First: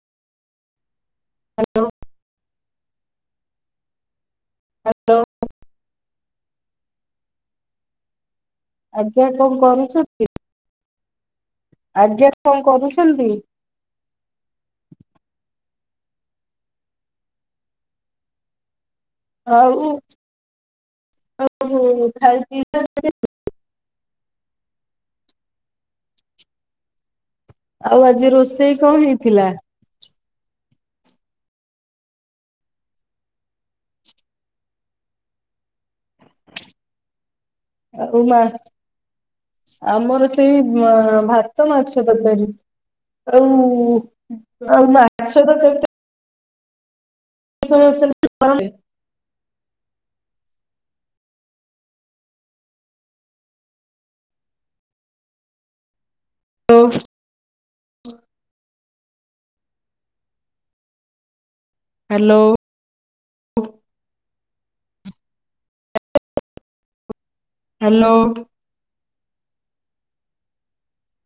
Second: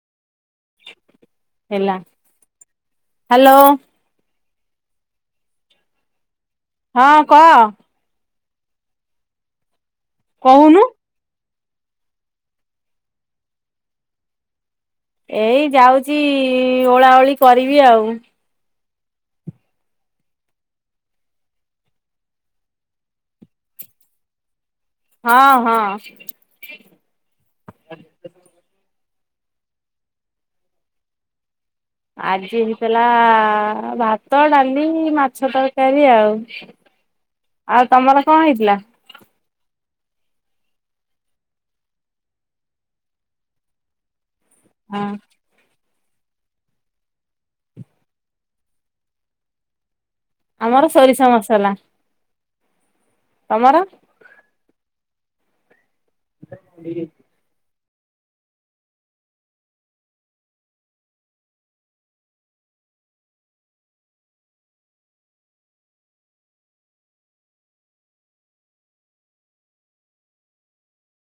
ହେଲା hello hello ହଁ କହ ଆଜ୍ଞା କଣ କରୁଛନ୍ତି? କହୁନୁ ଆଜ୍ଞା କଣ କରୁଛନ୍ତି? ଏଇ ଯାଉଛି ଓଳା ଓଳି କରିବି ଆଉ ହଉ ହଉ ଖାଇ ପିଇ ସାରିଲେଣି? ହଁ-ହଁ, ଆଉ ଆଜି ରୋଷେଇ କଣ ହେଇଥିଲା? ଆଜି ହେଇଥିଲା ଭାତ ଡାଲି ମାଛ ତରକାରୀ ଆଉ [inaudible] ଆଉ ତମର କଣ ହେଇଥିଲା? ଆମର ସେଇ ଭାତ ମାଛ ତରକାରି ଆଉ ଆଉ ହଁ ମାଛ ତରକାରିଟା ସମୟ ସେମିତି ବାହାରେ ଆମର ସୋରିଷ ମସଲା ତମର? ହ୍ୟାଲୋ ହେଇଯାଇଛି। Hello hello